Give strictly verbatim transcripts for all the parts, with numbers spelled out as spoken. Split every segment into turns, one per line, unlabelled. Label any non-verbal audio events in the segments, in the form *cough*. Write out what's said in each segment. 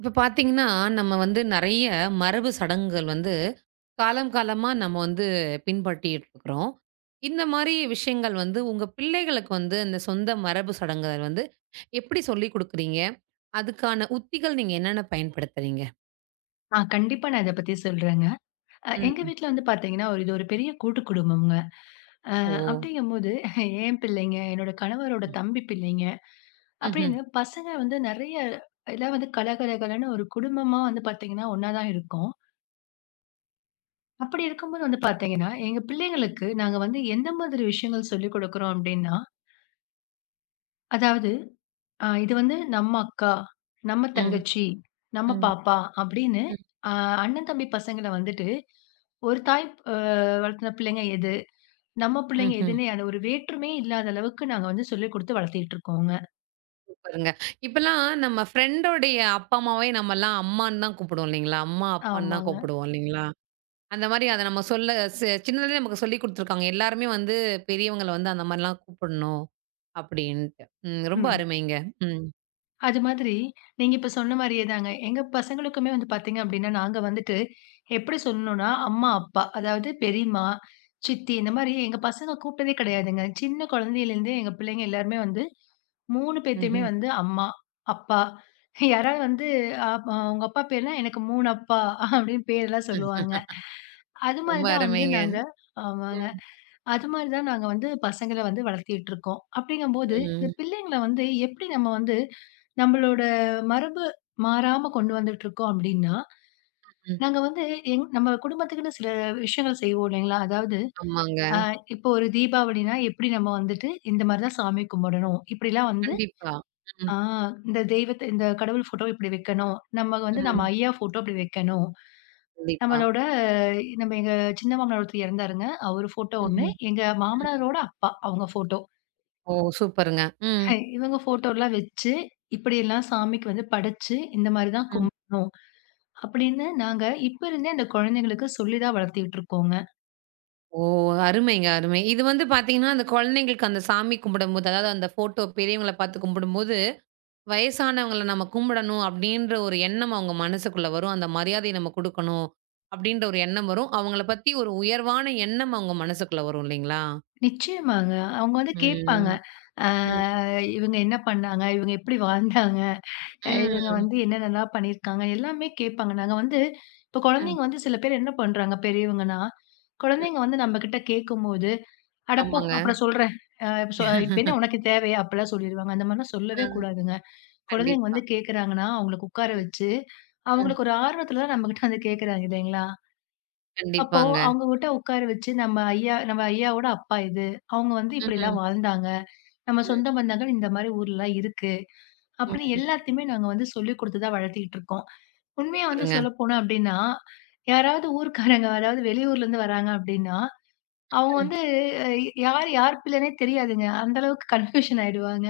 இப்ப பார்த்தீங்கன்னா, நம்ம வந்து நெறைய மரபு சடங்குகள் வந்து காலம் காலமா நம்ம வந்து பின்பற்றிட்டு இருக்கிறோம். இந்த மாரி விஷயங்கள் வந்து உங்க பிள்ளைகளுக்கு வந்து அந்த சொந்த மரபு சடங்குகள் வந்து எப்படி சொல்லிக் குடுக்குறீங்க? அதுக்கான உத்திகள் நீங்க என்னென்ன பயன்படுத்துறீங்க?
ஆ கண்டிப்பா நான் இத பத்தி சொல்றேங்க. அ எங்க
ம்.
வீட்ல வந்து பார்த்தீங்கன்னா, ஒரு இது ஒரு பெரிய கூட்டு குடும்பம்ங்க. அ
ஓ!
அப்படிங்கும்போது என் பிள்ளைங்க, என்னோட கணவரோட
ம்.
தம்பி பிள்ளைங்க,
ம்ஹ்ம்.
அப்படின்னு பசங்க வந்து நெறைய எல்லாம் வந்து கலகலகலன்னு ஒரு குடும்பமா வந்து பார்த்தீங்கன்னா, ஒண்ணா தான் இருக்கோம். அப்படி இருக்கும்போது வந்து பார்த்தீங்கன்னா, எங்க பிள்ளைங்களுக்கு நாங்க வந்து எந்த மாதிரி விஷயங்கள் சொல்லிக் குடுக்குறோம் அப்படின்னா, அதாவது ஆ இது வந்து நம்ம அக்கா, நம்ம
ம். ம்.
தங்கச்சி, நம்ம
ம்.
பாப்பா அப்படின்னு அ அண்ணன் தம்பி பசங்கள வந்துட்டு, ஒரு தாய் அ வளர்த்துன பிள்ளைங்க எது, நம்ம பிள்ளைங்க
ம்ஹ்ம்.
எதுன்னு அந்த ஒரு வேற்றுமையே இல்லாத அளவுக்கு நாங்க வந்து சொல்லிக் குடுத்து வளர்த்திட்டு இருக்கோங்க.
சூப்பருங்க. இப்பலாம் நம்ம ஃப்ரெண்டோடைய அப்பா, அம்மாவே நம்மலாம் அம்மான்னு தான் கூப்பிடுவோம் இல்லைங்களா? அம்மா, அப்பான்னு தான்
ஆமாங்க.
கூப்பிடுவோம் இல்லைங்களா? அந்த மாரி அத நம்ம சொல்ல சி சின்னதுலயே நமக்கு சொல்லிக் குடுத்துருக்காங்க. எல்லாருமே வந்து பெரியவங்கள வந்து அந்த மாரிலாம் கூப்பிடணும் அப்படின்ட்டு. ம். ரொம்ப
ம்.
அருமைங்க. ம்.
அது மாதிரி, நீங்க இப்ப சொன்ன மாரியே தாங்க. எங்க பசங்களுக்குமே வந்து பார்த்தீங்க அப்டின்னா, நாங்க வந்துட்டு எப்படி சொல்லணும்னா, அம்மா, அப்பா அதாவது பெரியம்மா, சித்தி இந்த மாரி எங்க பசங்க கூப்பிட்டதே கிடையாதுங்க. சின்ன குழந்தையிலேருந்தே எங்க பிள்ளைங்க எல்லாருமே வந்து மூணு பேத்தையுமே
ம்ஹ்ம்.
வந்து அம்மா, அப்பா யாராவது வந்து அ உங்க அப்பா பேர்னா எனக்கு மூணு அப்பா அப்டின்னு பேர்லாம் சொல்லுவாங்க.
*laughs*
அது மாரி
ரொம்ப
தான் வந்து
அருமைங்க.
நாங்க ஆமாங்க.
ம்.
அது மாரி தான் நாங்க வந்து பசங்கள வந்து வளர்த்திட்டு இருக்கோம். அப்படிங்கும்போது, இந்த
ம்.
பிள்ளைங்கள வந்து எப்படி நம்ம வந்து நம்மளோட மரபு மாறாம கொண்டு வந்துட்டு இருக்கோம் அப்படின்னா,
ம்.
நாங்க வந்து எங் நம்ம குடும்பத்துக்குன்னு சில விஷயங்கள் செய்வோம் இல்லைங்களா? அதாவது
ஆமாங்க.
அ இப்போ ஒரு தீபாவளினா எப்படி நம்ம வந்துட்டு இந்த மாரி தான் சாமி கும்பிடணும். இப்படிலாம் வந்து
கண்டிப்பா. ம்.
ஆ இந்த தெய்வத்த இந்த கடவுள் ஃபோட்டோ இப்படி வைக்கணும். நம்ம வந்து நம்ம
ம்.
ஐயா ஃபோட்டோ இப்படி வைக்கணும்.
கண்டிப்பா.
நம்மளோட அஹ் நம்ம எங்க சின்ன மாமனார் ஒருத்தர் இறந்தாருங்க. அவரு ஃபோட்டோ ஒண்ணு.
ம்ஹ்ம்.
எங்க
ம். ம்.
மாமனாரோட அப்பா அவங்க ஃபோட்டோ.
ஓ! சூப்பருங்க.
ஹ
ம்.
இவங்க ஃபோட்டோலாம் வச்சு, இப்படியெல்லாம் சாமிக்கு வந்து படைச்சு, இந்த மாரி தான்
ம்.
கும்பிடணும். அப்படின்னு நாங்க இப்ப இருந்தே அந்த குழந்தைங்களுக்கு சொல்லி தான் வளர்த்துக்கிட்டு இருக்கோங்க.
ஓ! அருமைங்க, அருமை. இது வந்து பார்த்தீங்கன்னா, அந்த குழந்தைங்களுக்கு அந்த சாமி கும்பிடும்போது, அதாவது அந்த ஃபோட்டோ பெரியவங்கள பார்த்து கும்பிடும்போது வயசானவங்கள நம்ம கும்பிடணும் அப்படின்ற ஒரு எண்ணம் அவங்க மனசுக்குள்ள வரும். அந்த மரியாதைய நம்ம குடுக்கணும் அப்படின்ற ஒரு எண்ணம் வரும். அவங்கள பத்தி ஒரு உயர்வான எண்ணம் அவங்க மனசுக்குள்ள வரும் இல்லைங்களா?
நிச்சயமாங்க. அவங்க வந்து கேட்பாங்க.
ம்.
ஆ
ம்.
இவங்க என்ன பண்ணாங்க? இவங்க எப்படி வாழ்ந்தாங்க? அ இவங்க
ம்.
வந்து என்னென்னலாம் பண்ணியிருக்காங்க? எல்லாமே கேட்பாங்க. நாங்க வந்து இப்ப
ம்.
குழந்தைங்க வந்து சில பேர் என்ன பண்றாங்க பெரியவங்கன்னா,
ம்.
குழந்தைங்க வந்து நம்மகிட்ட கேட்கும்போது, "அட போ!
ஆமாங்க.
அப்புறம் சொல்றேன். அஹ் இப்ப சொ இப்ப என்ன
*laughs*
உனக்கு தேவையா?" அப்படிலாம் சொல்லிருவாங்க. அந்த மாரிலாம் சொல்லவே
அ
கூடாதுங்க. குழந்தைங்க
கண்டிப்பா.
வந்து கேட்கறாங்கன்னா, அவங்களுக்கு உட்கார
ம்.
வச்சு,
ம்.
அவங்களுக்கு ஒரு ஆர்வத்துல தான் நம்மகிட்ட வந்து கேட்கறாங்க இல்லைங்களா? அப்போ
கண்டிப்பாங்க.
அவங்ககிட்ட உட்கார வச்சு நம்ம ஐயா நம்ம ஐயாவோட அப்பா இது. அவங்க வந்து
ம்ஹ்ம்.
இப்படிலாம் வாழ்ந்தாங்க. நம்ம
ம்.
சொந்த பந்தங்கள் இந்த மாரி ஊர்லலாம் இருக்கு. அப்படின்னு
ம்.
எல்லாத்தையுமே நாங்க வந்து சொல்லிக் குடுத்து தான் வளர்த்திக்கிட்டு இருக்கோம். உண்மையா வந்து
சூப்பருங்க.
சொல்லப்போனோம் அப்படின்னா, யாராவது ஊர்க்காரங்க அதாவது வெளியூர்ல இருந்து வராங்க அப்படின்னா, அவங்க
ம்.
வந்து அ யார் யார் பிள்ளைன்னே தெரியாதுங்க. அந்த அளவுக்கு கன்ஃப்யூஷன் ஆயிடுவாங்க.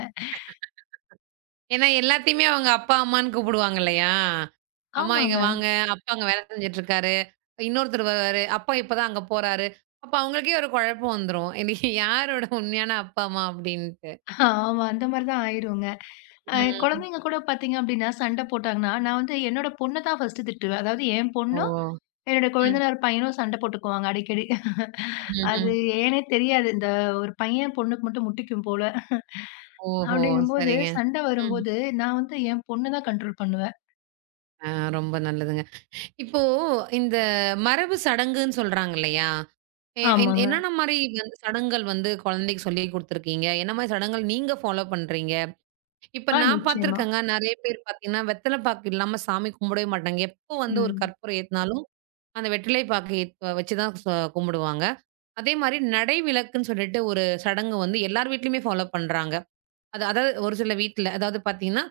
ஏன்னா எல்லாத்தையுமே அவங்க அப்பா, அம்மான்னு கூப்பிடுவாங்க இல்லையா? அம்மா இங்க
ஆமாங்க.
வாங்க, அப்பா அங்க வேலை செஞ்சுட்டுருக்காரு. இன்னொருத்தர் வருவாரு, அப்பா இப்பதான் அங்க போறாரு. அப்ப அவங்களுக்கே ஒரு குழப்பம் வந்துரும். இன்னைக்கு யாரோட உண்மையான அப்பா, அம்மா அப்டின்ட்டு.
ஆமா. அந்த மாரி தான் ஆயிருங்க. அ
ம்.
குழந்தைங்க கூட பார்த்தீங்க அப்டின்னா, சண்ட போட்டாங்கன்னா, நான் வந்து என்னோட பொண்ண தான் ஃபர்ஸ்ட்டு திட்டுவேன். அதாவது என்
ஓ!
பொண்ணும், என்னோட
ம்.
கொழுந்தனார் பையனும் சண்ட போட்டுக்குவாங்க அடிக்கடி. *laughs* அது
ம்ஹ்ம்.
ஏன்னே தெரியாது. இந்த ஒரு பையன் பொண்ணுக்கு மட்டும் முட்டிக்கும் போல.
ஓஹோ!
அப்டிங்கும்போது
சரிங்க.
சண்ட
ம்.
வரும்போது, நான் வந்து என் பொண்ண தான் கண்ட்ரோல் பண்ணுவேன்.
ஆ ரொம்ப நல்லதுங்க. இப்போ இந்த மரபு சடங்குன்னு சொல்றாங்க இல்லையா? எ இந்த-
ஆமாங்க.
என்னென்ன மாரி வந்து சடங்குகள் வந்து குழந்தைக்கு சொல்லிக் குடுத்துருக்கீங்க? என்ன மாரி சடங்குகள் நீங்க ஃபாலோ பண்றீங்க? இப்ப
ஆ
நான்
நிச்சயமா.
பார்த்துருக்கேங்க. நெறைய பேர் பார்த்தீங்கன்னா, வெத்தல பாக்கு இல்லாம சாமி கும்பிடவே மாட்டாங்க. எப்போ வந்து ஒரு
ம்.
கற்பூரம் ஏத்துனாலும், அந்த வெற்றிலை பாக்கு ஏத் வச்சு தான் ச கும்பிடுவாங்க. அதே மாரி நடை விலக்குன்னு சொல்லிட்டு ஒரு சடங்கு வந்து எல்லார் வீட்லயுமே ஃபாலோ பண்றாங்க. அது அதாவது ஒரு சில வீட்ல, அதாவது பார்த்தீங்கன்னா,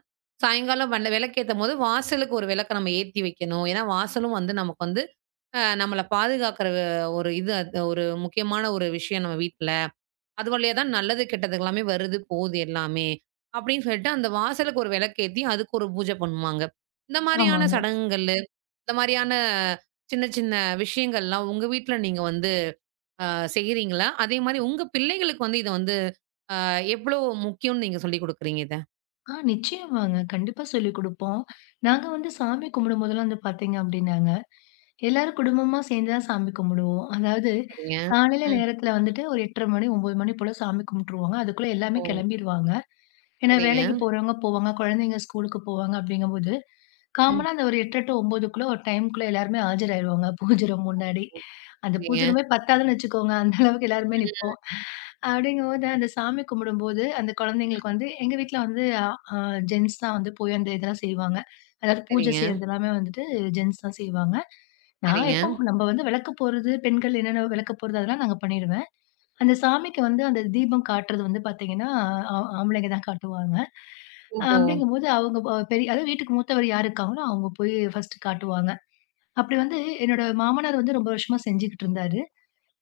சாயங்காலம் வண்ட விளக்கேத்தம்போது வாசலுக்கு ஒரு விளக்க நம்ம ஏத்தி வைக்கணும். ஏன்னா, வாசலும் வந்து நமக்கு வந்து அ நம்மள பாதுகாக்கிற ஒரு இது அது ஒரு முக்கியமான ஒரு விஷயம் நம்ம வீட்ல. அது வழியா தான் நல்லது, கெட்டது எல்லாமே வருது, போகுது எல்லாமே. அப்படின்னு சொல்லிட்டு அந்த வாசலுக்கு ஒரு விளக்கேத்தி, அதுக்கு ஒரு பூஜை பண்ணுவாங்க. இந்த மாரியான
ஆமாங்க.
சடங்குகள், இந்த மாரியான சின்ன சின்ன விஷயங்கள்லாம் உங்க வீட்ல நீங்க வந்து அ செய்றீங்களா? அதே மாரி உங்க பிள்ளைகளுக்கு வந்து இத வந்து அ எவ்வளோ முக்கியம்னு நீங்க சொல்லிக் குடுக்குறீங்க இத?
ஆ நிச்சயமாங்க. கண்டிப்பா சொல்லிக் குடுப்போம். நாங்க வந்து சாமி கும்பிடும்போதெல்லாம் வந்து பார்த்தீங்க அப்டின்னாங்க, எல்லாரும் குடும்பமா சேர்ந்து தான் சாமி கும்பிடுவோம். அதாவது
சரிங்க.
காலையில
ம்.
நேரத்தில வந்துட்டு ஒரு எட்டரை மணி, ஒம்பது மணி போல சாமி கும்பிட்டுருவாங்க. அதுக்குள்ள எல்லாமே
ஓ!
கெளம்பிருவாங்க. ஏன்னா
சரிங்க.
வேலைக்கு போறவங்க போவாங்க, குழந்தைங்க ஸ்கூலுக்கு போவாங்க அப்படிங்கும்போது,
ம்.
காமனா அந்த ஒரு எட்டு டூ 9:00க்குள்ள ஒரு டைம்க்குள்ள எல்லாருமே ஆஜராயிருவாங்க பூஜை ரூம் முன்னாடி. அந்த
சரிங்க,
பூஜை ரூமே பத்தாதுன்னு வச்சுக்கோங்க. அந்த அளவுக்கு எல்லாருமே நிப்போம். அப்படிங்கும்போது, அந்த சாமி கும்பிடும்போது, அந்த குழந்தைங்களுக்கு வந்து எங்க வீட்ல வந்து அ ஜென்ட்ஸ் தான் வந்து போய் அந்த இதெல்லாம் செய்வாங்க. அதாவது பூஜை
சரிங்க,
செய்றது எல்லாமே வந்துட்டு ஜென்ட்ஸ் தான் செய்வாங்க. நான்
சரிங்க.
எப்போ நம்ம வந்து விளக்கு போடுறது, பெண்கள் என்னென்ன விளக்கு போடுறது அதெல்லாம் நாங்க பண்ணிருவேன். அந்த சாமிக்கு வந்து அந்த தீபம் காட்டுறது வந்து பார்த்தீங்கன்னா, ஆ ஆம்பளைங்க தான் காட்டுவாங்க. அஹ்
ஓஹோ!
அப்படிங்கும்போது அவங்க ப பெரிய அதாவது வீட்டுக்கு மூத்தவர் யார் இருக்காங்களோ அவங்க போய் ஃபர்ஸ்ட்டு காட்டுவாங்க. அப்படி வந்து என்னோட மாமனார் வந்து ரொம்ப வருஷமா செஞ்சுகிட்டு இருந்தாரு.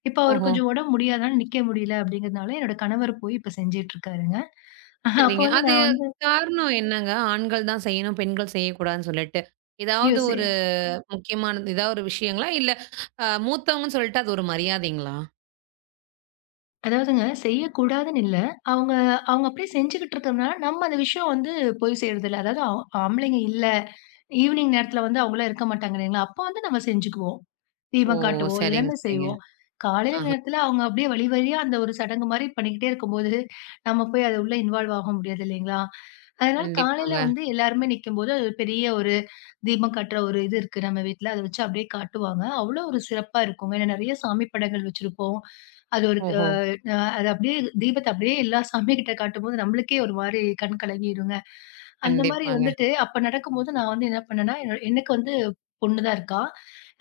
இப்ப அவருக்கு
ஓஹோ!
கொஞ்சம் உடம்பு முடியாதனால நிக்க முடியல அப்படிங்கிறதுனால, என்னோட கணவர் போய் இப்ப செஞ்சுட்டு இருக்காருங்க. அப்ப
சரிங்க.
வந்து
அது
நான் வந்து
காரணம் என்னங்க? ஆண்கள் தான் செய்யணும், பெண்கள் செய்யக்கூடாதுன்னு சொல்லிட்டு.
ஐயோ!
ஏதாவது
செ
ஒரு முக்கியமானது ஏதா ஒரு விஷயங்களா? இல்ல அ மூத்தவங்கன்னு சொல்லிட்டு அது ஒரு மரியாதைங்களா?
அதாவதுங்க செய்யக்கூடாதுன்னு இல்ல. அவங்க அவங்க அப்படியே செஞ்சுகிட்டு இருக்கிறதுனால, நம்ம அந்த விஷயம் வந்து போய் சேர்றதில்ல. அதாவது ஆ ஆம்பளைங்க இல்ல, ஈவினிங் நேரத்துல வந்து அவங்கலாம் இருக்க மாட்டாங்க இல்லைங்களா? அப்ப வந்து நம்ம செஞ்சுக்குவோம்.
ஓ!
தீபம் காட்டுவோம்,
சரிங்க,
எல்லாமே
சரிங்க.
செய்வோம். காலையில
ஆஹ.
நேரத்துல அவங்க அப்படியே வழி வழியா அந்த ஒரு சடங்கு மாரி பண்ணிக்கிட்டே இருக்கும்போது, நம்ம போய் அது உள்ள இன்வால்வ் ஆக முடியாது இல்லைங்களா? அதனால காலையில
கண்டிப்பாங்க.
வந்து எல்லாருமே நிக்கும்போது, அது ஒரு பெரிய ஒரு தீபம் காட்டுற ஒரு இது இருக்கு நம்ம வீட்ல. அத வச்சு அப்படியே காட்டுவாங்க. அவ்வளோ ஒரு சிறப்பா இருக்குங்க. ஏன்னா நெறைய சாமி படங்கள் வச்சிருப்போம். அது ஒரு த
ஓஹோ!
அ அது அப்படியே தீபத்த அப்படியே எல்லா சாமி கிட்ட காட்டும்போது நம்மளுக்கே ஒரு மாரி கண் கலங்கிருங்க. அந்த மாரி
கண்டிப்பாங்க.
வந்துட்டு அப்ப நடக்கும்போது நான் வந்து என்ன பண்ணேன்னா, என் எனக்கு வந்து பொண்ணு தான் இருக்கா.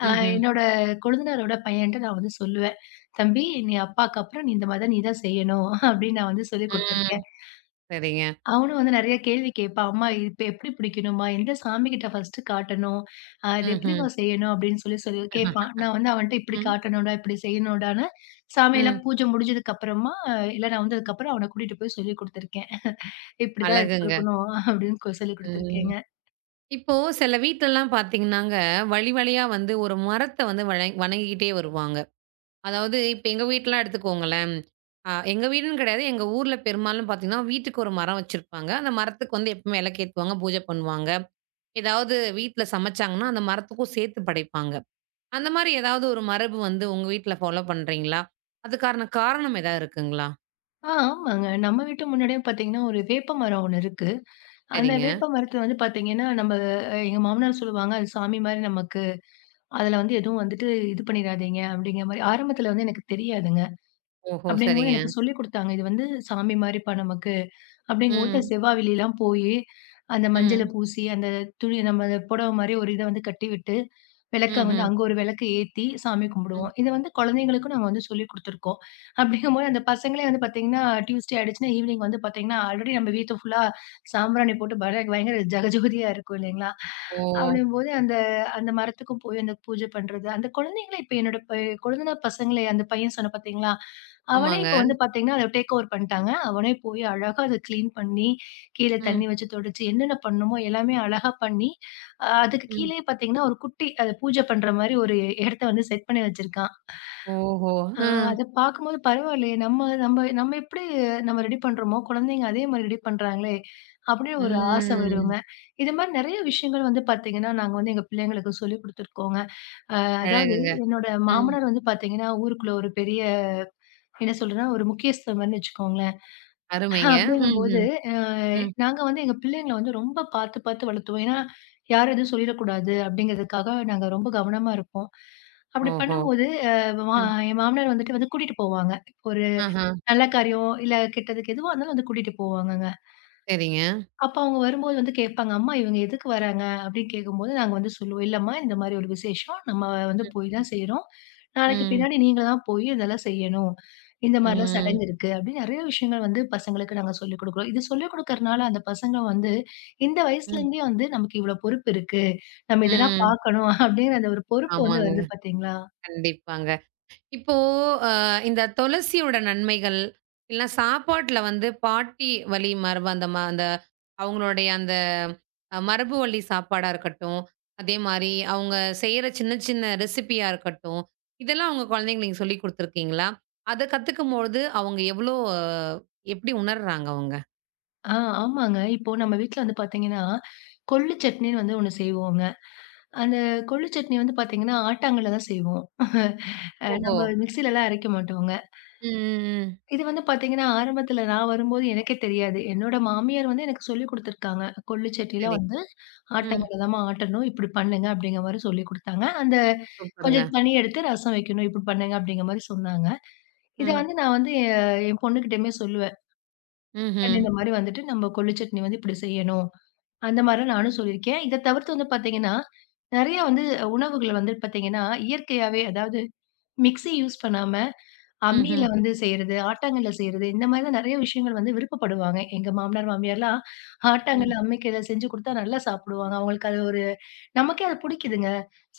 அ
ம்ஹ்ம்.
என்னோட கொழுந்தனாரோட பையன்ட்ட நான் வந்து சொல்லுவேன். "தம்பி, நீ அப்பாக்கு அப்புறம் நீ இந்த மாரி தான் நீ தான் செய்யணும்." அப்படின்னு நான் வந்து சொல்லிக்
ம்.
குடுத்துருக்கேன்.
சரிங்க.
அவனும் வந்து நெறைய கேள்வி கேட்பான். "அம்மா இது இப்ப எப்படி பிடிக்கணும்மா? எந்த சாமிகிட்ட ஃபர்ஸ்ட்டு காட்டணும்? அ இது
ம்ஹ்ம்.
எப்படிம்மா செய்யணும்?" அப்படின்னு சொல்லி சொல்லி கேட்பான். நான் வந்து அவன்ட்ட இப்படி
ம்,
காட்டணும்டா, இப்படி செய்யணும்டான்னு, சாமியெல்லாம்
ம்.
பூஜை முடிஞ்சதுக்கு அப்புறமா ஆஹ் இல்ல நான் வந்ததுக்கப்புறம் அவன கூட்டிட்டு போய் சொல்லிக் குடுத்துருக்கேன். இப்படிதான் இப்ப
அழகுங்க.
இருக்கணும் அப்படின்னு கொ சொல்லிக்
ம்.
குடுத்துருக்கேங்க.
இப்போ சில வீட்லலாம் பார்த்தீங்கன்னாங்க, வழி வழியா வந்து ஒரு மரத்த வந்து வழ வணங்கிக்கிட்டே வருவாங்க. அதாவது இப்ப எங்க வீட்லாம் எடுத்துக்கோங்களேன். அ எங்க வீடுன்னு கிடையாது. எங்க ஊர்ல பெரும்பாலும் பார்த்தீங்கன்னா, வீட்டுக்கு ஒரு மரம் வச்சிருப்பாங்க. அந்த மரத்துக்கு வந்து எப்பவுமே விளக்கேத்துவாங்க, பூஜை பண்ணுவாங்க. ஏதாவது வீட்ல சமைச்சாங்கன்னா, அந்த மரத்துக்கும் சேர்த்து படைப்பாங்க. அந்த மாரி ஏதாவது ஒரு மரபு வந்து உங்க வீட்ல ஃபாலோ பண்றீங்களா? அதுக்கான காரணம் ஏதாவது இருக்குங்களா?
ஆ ஆமாங்க. நம்ம வீட்டு முன்னாடியே பார்த்தீங்கன்னா, ஒரு வேப்ப மரம் ஒண்ணு இருக்கு. அந்த
சரிங்க.
வேப்ப மரத்துல வந்து பார்த்தீங்கன்னா, நம்ம அ எங்க மாமனார் சொல்லுவாங்க, "அது சாமி மாரி நமக்கு. அதுல வந்து எதுவும் வந்துட்டு இது பண்ணிறாதீங்க." அப்படிங்கிற மாரி. ஆரம்பத்துல வந்து எனக்கு தெரியாதுங்க.
ஓஹோ!
அப்படிங்கும்போது
சரிங்க.
எனக்கு சொல்லிக் குடுத்தாங்க. இது வந்து சாமி மாரிப்பா நமக்கு. அப்படிங்கும்போது
ம்.
செவ்வா வெள்ளிலாம் போயி, அந்த மஞ்சள
ம்.
பூசி, அந்த துணி நம்ம புடவ மாரி ஒரு இத வந்து கட்டி விட்டு, விளக்க வந்து
ம்ஹ்ம்.
அங்க ஒரு விளக்கு ஏத்தி சாமி
ம்.
கும்பிடுவோம். இத வந்து குழந்தைங்களுக்கும் நாங்க வந்து சொல்லிக் குடுத்துருக்கோம். அப்படிங்கும்போது அந்த பசங்களே வந்து பார்த்தீங்கன்னா, டியூஸ்டே ஆயிடுச்சுன்னா ஈவினிங் வந்து பார்த்தீங்கன்னா, ஆல்ரெடி நம்ம வீட்ட ஃபுல்லா சாம்பிராணி போட்டு பர பயங்கர ஜகஜோதியா இருக்கும் இல்லைங்களா?
ஓ!
அப்படிங்கும்போது அந்த அந்த மரத்துக்கும் போய் அந்த பூஜை பண்றது. அந்த குழந்தைங்கள இப்ப என்னோட ப கொழுந்தனார் பசங்களே அந்த பையன் சொன்னேன் பார்த்தீங்களா? அவனே
ஆமாங்க.
இப்ப வந்து பாத்தீங்கன்னா, அத டேக் ஓவர் பண்ணிட்டாங்க. அவனே போய் அழகா அத கிளீன் பண்ணி, கீழ தண்ணி
ம்.
வச்சு தொடச்சு, என்னென்ன பண்ணணுமோ எல்லாமே அழகா பண்ணி, அ அதுக்கு
ம்.
கீழயே பாத்தீங்கன்னா, ஒரு குட்டி அத பூஜை பண்ற மாரி ஒரு இடத்த வந்து செட் பண்ணி வச்சிருக்கான்.
ஓஹோ!
ஆ
அ.
அத பாக்கும்போது பரவாயில்லையே! நம்ம நம்ம நம்ம எப்படி நம்ம ரெடி பண்றோமோ, குழந்தைங்க அதே மாரி ரெடி பண்றாங்களே! அப்படின்னு ஒரு ஆசை
ம்.
வருங்க. இது மாரி நெறைய விஷயங்கள் வந்து பாத்தீங்கன்னா, நாங்க வந்து எங்க பிள்ளைங்களுக்கு சொல்லிக் குடுத்துருக்கோங்க. அதாவது
அழகுங்க.
என்னோட
ம்.
மாமனார் வந்து பாத்தீங்கன்னா, ஊருக்குள்ள ஒரு பெரிய என்ன சொல்றதுன்னா, ஒரு முக்கியஸ்தம் மாரின்னு வச்சுக்கோங்களேன். ஆ
அருமைங்க. ம்.
அப்படிங்கும்போது,
ம்.
அ
ம்.
நாங்க வந்து எங்க பிள்ளைங்கள வந்து ரொம்ப பார்த்து, பார்த்து வளர்த்துவோம். ஏன்னா, யாரும் எதுவும் சொல்லிறக்கூடாது அப்படிங்கிறதுக்காக நாங்க ரொம்ப கவனமா இருப்போம். அப்படி
ஓஹோ!
பண்ணும்போது, அ மா
ம்.
என் மாமனார் வந்துட்டு வந்து கூட்டிட்டு போவாங்க. ஒரு
ஆஹா.
நல்ல காரியம், இல்ல கெட்டதுக்கு எதுவா இருந்தாலும் வந்து கூட்டிட்டு போவாங்கங்க.
சரிங்க.
அப்ப அவங்க வரும்போது வந்து கேட்பாங்க, "அம்மா இவங்க எதுக்கு வராங்க?" அப்படின்னு கேட்கும்போது நாங்க வந்து சொல்லுவோம், "இல்லம்மா இந்த மாரி ஒரு விசேஷம். நம்ம வந்து போய் தான் செய்றோம். நாளைக்கு
ம்.
பின்னாடி நீங்க தான் போய் இதெல்லாம் செய்யணும். இந்த மாரிலாம்
ம்.
சடங்கு இருக்கு." அப்படின்னு நெறைய விஷயங்கள் வந்து பசங்களுக்கு நாங்க சொல்லிக் குடுக்குறோம். இது சொல்லிக் குடுக்கறனால அந்த பசங்க வந்து இந்த வயசுல
ம்.
இருந்தே வந்து நமக்கு இவ்வளோ பொறுப்பு இருக்கு. நம்ம இதெல்லாம்
ம்.
பார்க்கணும் அப்படிங்கிற அந்த ஒரு பொறுப்பு வந்து
ஆமாங்க.
வருது பார்த்தீங்களா?
கண்டிப்பாங்க. இப்போ அ இந்த துளசியோட நன்மைகள், இல்லனா சாப்பாட்ல வந்து பாட்டி வழி மரபு அந்த ம அந்த அவங்களுடைய அந்த அஹ், மரபு வழி சாப்பாடா இருக்கட்டும், அதே மாரி அவங்க செய்ற சின்ன சின்ன ரெசிபியா இருக்கட்டும், இதெல்லாம் உங்க குழந்தைங்களுக்கு நீங்க சொல்லிக் குடுத்துருக்கீங்களா? அத கத்துக்கும்பொழுது அவங்க எவ்ளோ எப்படி உணர்றாங்க அவங்க?
ஆ ஆமாங்க. இப்போ நம்ம வீட்ல வந்து பார்த்தீங்கன்னா, கொள்ளு சட்னின்னு வந்து ஒண்ணு செய்வோங்க. அந்த கொள்ளு சட்னி வந்து பார்த்தீங்கன்னா, ஆட்டாங்கல்ல தான் செய்வோம். அ
ஓஹோ!
நம்ம மிக்ஸிலலாம் அரைக்க மாட்டோங்க.
ம், ம், ம்.
இது வந்து பார்த்தீங்கன்னா, ஆரம்பத்தில நான் வரும்போது எனக்கே தெரியாது. என்னோட மாமியார் வந்து எனக்கு சொல்லிக் குடுத்துருக்காங்க. கொள்ளு சட்னில
சரி.
வந்து
ம்.
ஆட்டாங்கல்ல தாம்மா ஆட்டணும். இப்படி பண்ணுங்க அப்படிங்கிற மாரி சொல்லிக் குடுத்தாங்க. அந்த
சூப்பருங்க.
கொஞ்சம் தண்ணி எடுத்து ரசம் வைக்கணும். இப்படி பண்ணுங்க அப்படிங்கிற மாரி சொன்னாங்க. இத
ம்.
வந்து நான் வந்து என் பொண்ணுகிட்டயுமே சொல்லுவேன். "கண்ணு,
ம்ஹ்ம்.
இந்த மாரி வந்துட்டு நம்ம கொள்ளு சட்னி வந்து இப்படி செய்யணும். அந்த மாரிலாம் நானும் சொல்லியிருக்கேன். இத தவிர்த்து வந்து பார்த்தீங்கன்னா, நெறைய வந்து உணவுகள வந்து பார்த்தீங்கன்னா, இயற்கையாவே அதாவது மிக்ஸி யூஸ் பண்ணாம, அம்மியில
ம்ஹ்ம்.
வந்து செய்றது, ஆட்டாங்கல்ல செய்றது, இந்த மாரி தான் நெறைய விஷயங்கள் வந்து விருப்பப்படுவாங்க. எங்க மாமனார், மாமியார்லாம் ஆட்டாங்கல்ல, அம்மிக்கல்ல செஞ்சு குடுத்தா நல்லா சாப்பிடுவாங்க. அவங்களுக்கு அது ஒரு நமக்கே அது புடிக்குதுங்க.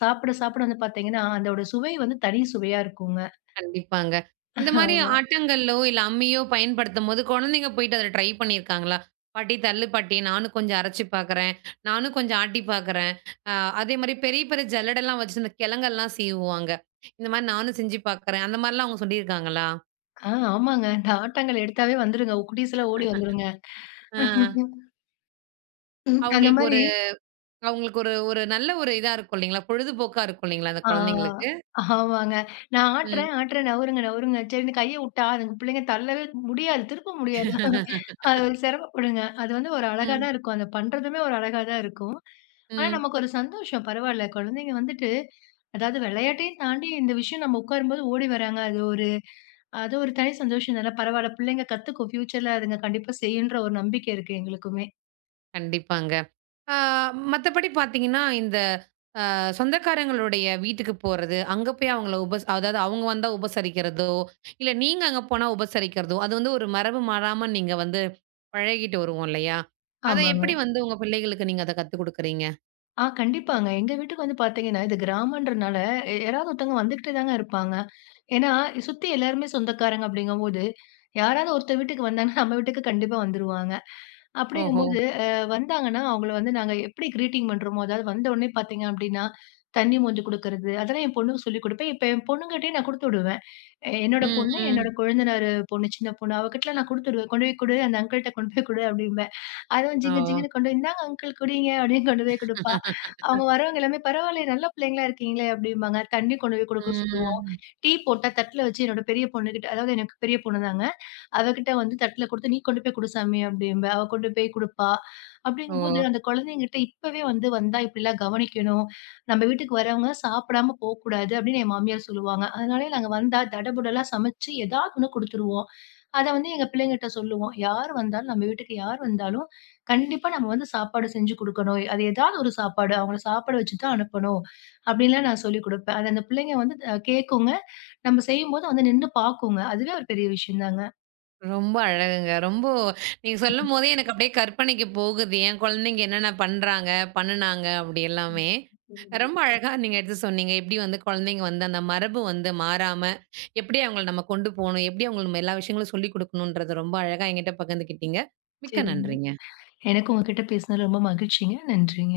சாப்பிட, சாப்பிட வந்து பார்த்தீங்கன்னா, அதோட சுவை வந்து தனி சுவையா இருக்குங்க.
கண்டிப்பாங்க. இந்த மாரி
ஆமா.
ஆட்டங்கள்லோ, இல்ல அம்மியோ பயன்படுத்தும்போது, குழந்தைங்க போயிட்டு அத ட்ரை பண்ணியிருக்காங்களா? "பாட்டி தள்ளு பாட்டி, நானும் கொஞ்சம் அரைச்சு பார்க்குறேன். நானும் கொஞ்சம் ஆட்டி பார்க்குறேன்." அ அதே மாரி பெரிய, பெரிய ஜல்லடெல்லாம் வச்சு இந்த கிழங்கெல்லாம் சீவுவாங்க. இந்த மாரி நானும் செஞ்சு பார்க்குறேன். அந்த மாரிலாம் அவங்க சொல்லியிருக்காங்களா?
ஆ ஆமாங்க. இந்த ஆட்டாங்கல் எடுத்தாவே வந்துருங்க. குட்டீஸ்லாம் ஓடி வந்துருங்க.
ஆ.
ம். அந்த
அவங்களுக்கு
மாரி
ஒரு அவங்களுக்கு ஒரு ஒரு நல்ல ஒரு இதா இருக்கும் இல்லைங்களா? பொழுதுபோக்கா இருக்கும் இல்லைங்களா? அந்த குழந்தைங்களுக்கு.
ஆ, ஆமாங்க. நான்
ம்.
ஆட்டுறேன், ஆட்டுறேன். நவுருங்க, நவுருங்க. சரின்னு கைய உட்டா, அதுங்க பிள்ளைங்க தள்ளவே முடியாது. திருப்ப முடியாது.
*laughs*
அது ஒரு சிரமப்படுங்க. அது வந்து ஒரு அழகா
ம்.
தான் இருக்கும். அத பண்றதுமே ஒரு அழகா தான் இருக்கும். ஆனா,
ம்.
நமக்கு ஒரு சந்தோஷம். பரவால்ல, குழந்தைங்க வந்துட்டு அதாவது விளையாட்டையும் தாண்டி இந்த விஷயம் நம்ம உட்காரும்போது ஓடி வராங்க. அது ஒரு அது ஒரு தனி சந்தோஷம் தானே! பரவால்ல, பிள்ளைங்க கத்துக்கும். ஃபியூச்சர்ல அதுங்க கண்டிப்பா செய்யுன்ற ஒரு நம்பிக்கை இருக்கு எங்களுக்குமே.
கண்டிப்பாங்க. ஆ மத்தபடி பார்த்தீங்கன்னா, இந்த சொந்தக்காரங்களுடைய வீட்டுக்கு போறது, அங்க போய் அவங்கள உபஸ் அதாவது அவங்க வந்தா உபசரிக்கிறதோ, இல்ல நீங்க அங்க போனா உபசரிக்கிறதோ, அது வந்து ஒரு மரபு மாறாம நீங்க வந்து பழகிட்டு வருவோம் இல்லையா? அத
ஆமாங்க.
எப்படி வந்து உங்க பிள்ளைகளுக்கு நீங்க அத கத்துக் குடுக்குறீங்க?
ஆ கண்டிப்பாங்க. எங்க வீட்டுக்கு வந்து பார்த்தீங்கன்னா, இது கிராமன்றனால எ யாராவது ஒருத்தவங்க வந்துகிட்டே தாங்க இருப்பாங்க. ஏன்னா, சுத்தி எல்லாருமே சொந்தக்காரங்க அப்படிங்கும்போது, யாராவது ஒருத்தர் வீட்டுக்கு வந்தாங்கன்னா, நம்ம வீட்டுக்கு கண்டிப்பா வந்துருவாங்க.
ஓஹோ!
அப்படிங்கும்போது அ வந்தாங்கன்னா, அவங்கள வந்து நாங்க எப்படி கிரீட்டிங் பண்றோமோ, அதாவது வந்த உடனே பார்த்தீங்க அப்படின்னா, தண்ணி மொந்து குடுக்குறது, அதெல்லாம் என் பொண்ணுக்கு சொல்லிக் குடுப்பேன். இப்ப என் பொண்ணுகிட்டயே நான் குடுத்து விடுவேன். எ என்னோட
ம்,
பொண்ணு,
ம்.
என்னோட கொழுந்தனாரு பொண்ணு, சின்ன பொண்ணு அவகிட்டலாம் நான் குடுத்துடுவேன். "கொண்டு போய் குடு, அந்த அங்கிள்ட்ட கொண்டு போய் குடு" அப்படிம்பேன். அதுவும்
ஓ!
ஜிங்கு ஜிங்குன்னு கொண்டு போய், இந்தாங்க அங்கிள் குடிங்க அப்படின்னு கொண்டு போய் குடுப்பா.
*laughs*
அவங்க வரவங்க எல்லாமே பரவாயில்லையே நல்ல பிள்ளைங்களா இருக்கீங்களே அப்படிம்பாங்க. தண்ணி கொண்டு போய் குடுக்க சொல்லுவோம்.
ம்.
டீ போட்டா தட்டுல வச்சு என்னோட பெரிய பொண்ணுகிட்ட அதாவது எனக்கு பெரிய பொண்ணுதாங்க. அவகிட்ட வந்து தட்டுல குடுத்து, "நீ கொண்டு போய் குடு சாமி" அப்படிம்பேன். அவ கொண்டு போய் குடுப்பா.
ஓ!
அப்படிங்கும்போது அந்த குழந்தைங்ககிட்ட இப்பவே வந்து வந்தா இப்படிலாம் கவனிக்கணும். நம்ம வீட்டுக்கு வரவங்க சாப்பிடாம போக்கூடாது அப்படின்னு என் மாமியார் சொல்லுவாங்க. அதனாலே நாங்க வந்தா தடபுடலா சமைச்சு ஏதாவது ஒண்ணு குடுத்துருவோம். அத வந்து எங்க பிள்ளைங்கட்ட சொல்லுவோம். யார் வந்தாலும் நம்ம வீட்டுக்கு யார் வந்தாலும், கண்டிப்பா நம்ம வந்து சாப்பாடு செஞ்சு குடுக்கணும். அது ஏதாவது ஒரு சாப்பாடு அவங்கள சாப்பிட வச்சு தான் அனுப்பணும். அப்படின்லாம் நான் சொல்லிக் குடுப்பேன். அது அந்த பிள்ளைங்க வந்து அ கேட்குங்க. நம்ம செய்யும்போது வந்து நின்னு பாக்குங்க. அதுவே ஒரு பெரிய விஷயம் தாங்க.
ரொம்ப அழகுங்க. ரொம்ப நீங்க சொல்லும்போதே எனக்கு அப்படியே கற்பனைக்கு போகுது. என் குழந்தைங்க என்னென்ன பண்றாங்க, பண்ணுனாங்க அப்படி
ம்.
எல்லாமே.
ம்.
ரொம்ப அழகா நீங்க எடுத்து சொன்னீங்க. எப்படி வந்து குழந்தைங்க வந்து அந்த மரபு வந்து மாறாம, எப்படி அவங்கள நம்ம கொண்டு போணும், எப்படி அவங்களுக்கு நம்ம எல்லா விஷயங்களும் சொல்லிக் குடுக்கணுன்றது ரொம்ப அழகா என்கிட்ட பகிர்ந்துக்கிட்டீங்க. மிக்க
சரிங்க.
நன்றிங்க.
எனக்கு உங்ககிட்ட பேசினது ரொம்ப மகிழ்ச்சிங்க. நன்றிங்க.